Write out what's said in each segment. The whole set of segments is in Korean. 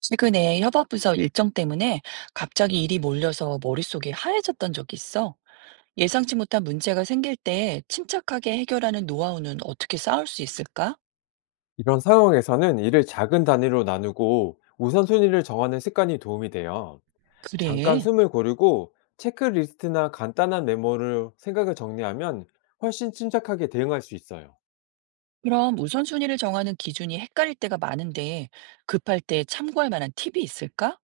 최근에 협업부서 일정 때문에 갑자기 일이 몰려서 머릿속이 하얘졌던 적이 있어. 예상치 못한 문제가 생길 때 침착하게 해결하는 노하우는 어떻게 쌓을 수 있을까? 이런 상황에서는 일을 작은 단위로 나누고 우선순위를 정하는 습관이 도움이 돼요. 잠깐 그래. 숨을 고르고, 체크리스트나 간단한 메모로 생각을 정리하면 훨씬 침착하게 대응할 수 있어요. 그럼 우선순위를 정하는 기준이 헷갈릴 때가 많은데 급할 때 참고할 만한 팁이 있을까?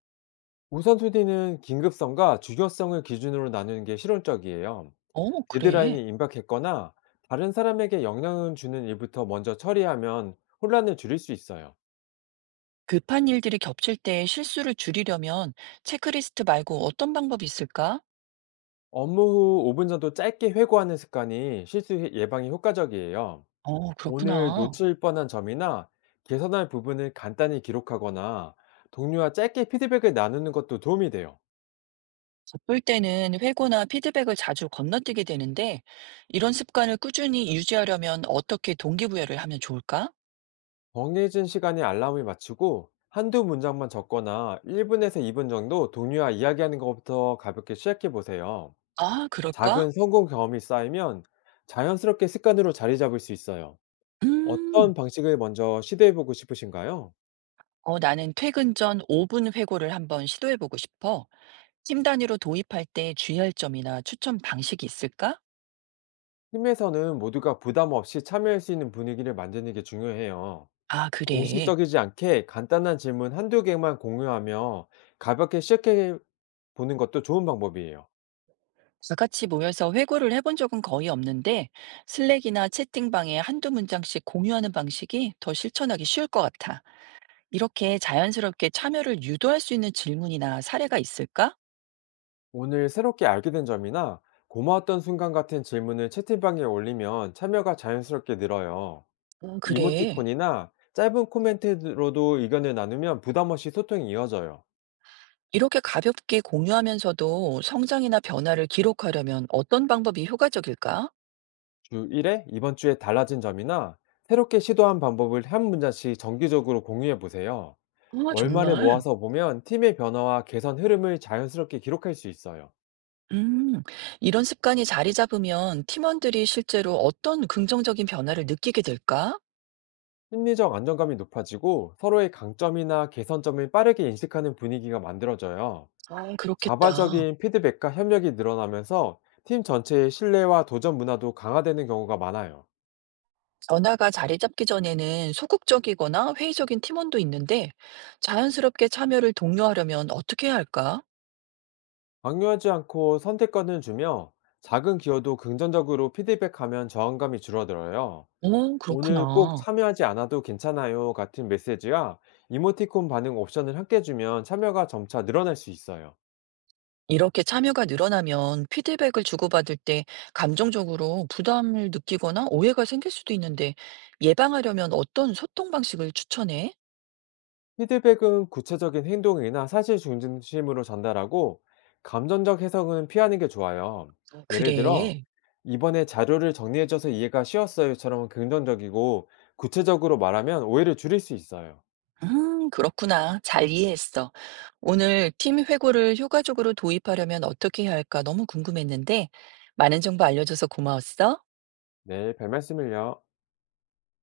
우선순위는 긴급성과 중요성을 기준으로 나누는 게 실용적이에요. 어, 그래. 데드라인이 임박했거나 다른 사람에게 영향을 주는 일부터 먼저 처리하면 혼란을 줄일 수 있어요. 급한 일들이 겹칠 때 실수를 줄이려면 체크리스트 말고 어떤 방법이 있을까? 업무 후 5분 정도 짧게 회고하는 습관이 실수 예방에 효과적이에요. 어, 오늘 그렇구나. 놓칠 뻔한 점이나 개선할 부분을 간단히 기록하거나, 동료와 짧게 피드백을 나누는 것도 도움이 돼요. 바쁠 때는 회고나 피드백을 자주 건너뛰게 되는데, 이런 습관을 꾸준히 유지하려면 어떻게 동기부여를 하면 좋을까? 정해진 시간에 알람을 맞추고 한두 문장만 적거나, 1분에서 2분 정도 동료와 이야기하는 것부터 가볍게 시작해 보세요. 아, 그럴까? 작은 성공 경험이 쌓이면 자연스럽게 습관으로 자리 잡을 수 있어요. 음, 어떤 방식을 먼저 시도해 보고 싶으신가요? 어, 나는 퇴근 전 5분 회고를 한번 시도해보고 싶어. 팀 단위로 도입할 때 주의할 점이나 추천 방식이 있을까? 팀에서는 모두가 부담 없이 참여할 수 있는 분위기를 만드는 게 중요해요. 아, 그래. 공식적이지 않게 간단한 질문 한두 개만 공유하며 가볍게 시작해 보는 것도 좋은 방법이에요. 다 같이 모여서 회고를 해본 적은 거의 없는데, 슬랙이나 채팅방에 한두 문장씩 공유하는 방식이 더 실천하기 쉬울 것 같아. 이렇게 자연스럽게 참여를 유도할 수 있는 질문이나 사례가 있을까? 오늘 새롭게 알게 된 점이나 고마웠던 순간 같은 질문을 채팅방에 올리면 참여가 자연스럽게 늘어요. 그래. 이모티콘이나 짧은 코멘트로도 의견을 나누면 부담 없이 소통이 이어져요. 이렇게 가볍게 공유하면서도 성장이나 변화를 기록하려면 어떤 방법이 효과적일까? 주 1회 "이번 주에 달라진 점이나 새롭게 시도한 방법을 한 문장씩 정기적으로 공유해 보세요. 아, 월말에 정말. 모아서 보면 팀의 변화와 개선 흐름을 자연스럽게 기록할 수 있어요. 음, 이런 습관이 자리 잡으면 팀원들이 실제로 어떤 긍정적인 변화를 느끼게 될까? 심리적 안정감이 높아지고, 서로의 강점이나 개선점을 빠르게 인식하는 분위기가 만들어져요. 아, 그렇겠다. 자발적인 피드백과 협력이 늘어나면서 팀 전체의 신뢰와 도전 문화도 강화되는 경우가 많아요. 변화가 자리 잡기 전에는 소극적이거나 회의적인 팀원도 있는데 자연스럽게 참여를 독려하려면 어떻게 해야 할까? 강요하지 않고 선택권을 주며, 작은 기여도 긍정적으로 피드백하면 저항감이 줄어들어요. 어, "오늘 꼭 그렇구나. 참여하지 않아도 괜찮아요" 같은 메시지와 이모티콘 반응 옵션을 함께 주면 참여가 점차 늘어날 수 있어요. 이렇게 참여가 늘어나면 피드백을 주고받을 때 감정적으로 부담을 느끼거나 오해가 생길 수도 있는데 예방하려면 어떤 소통 방식을 추천해? 피드백은 구체적인 행동이나 사실 중심으로 전달하고, 감정적 해석은 피하는 게 좋아요. 아, 예를 들어, 그래. "이번에 자료를 정리해줘서 이해가 쉬웠어요처럼 긍정적이고 구체적으로 말하면 오해를 줄일 수 있어요. 그렇구나. 잘 이해했어. 오늘 팀 회고를 효과적으로 도입하려면 어떻게 해야 할까 너무 궁금했는데 많은 정보 알려줘서 고마웠어. 네, 별 말씀을요.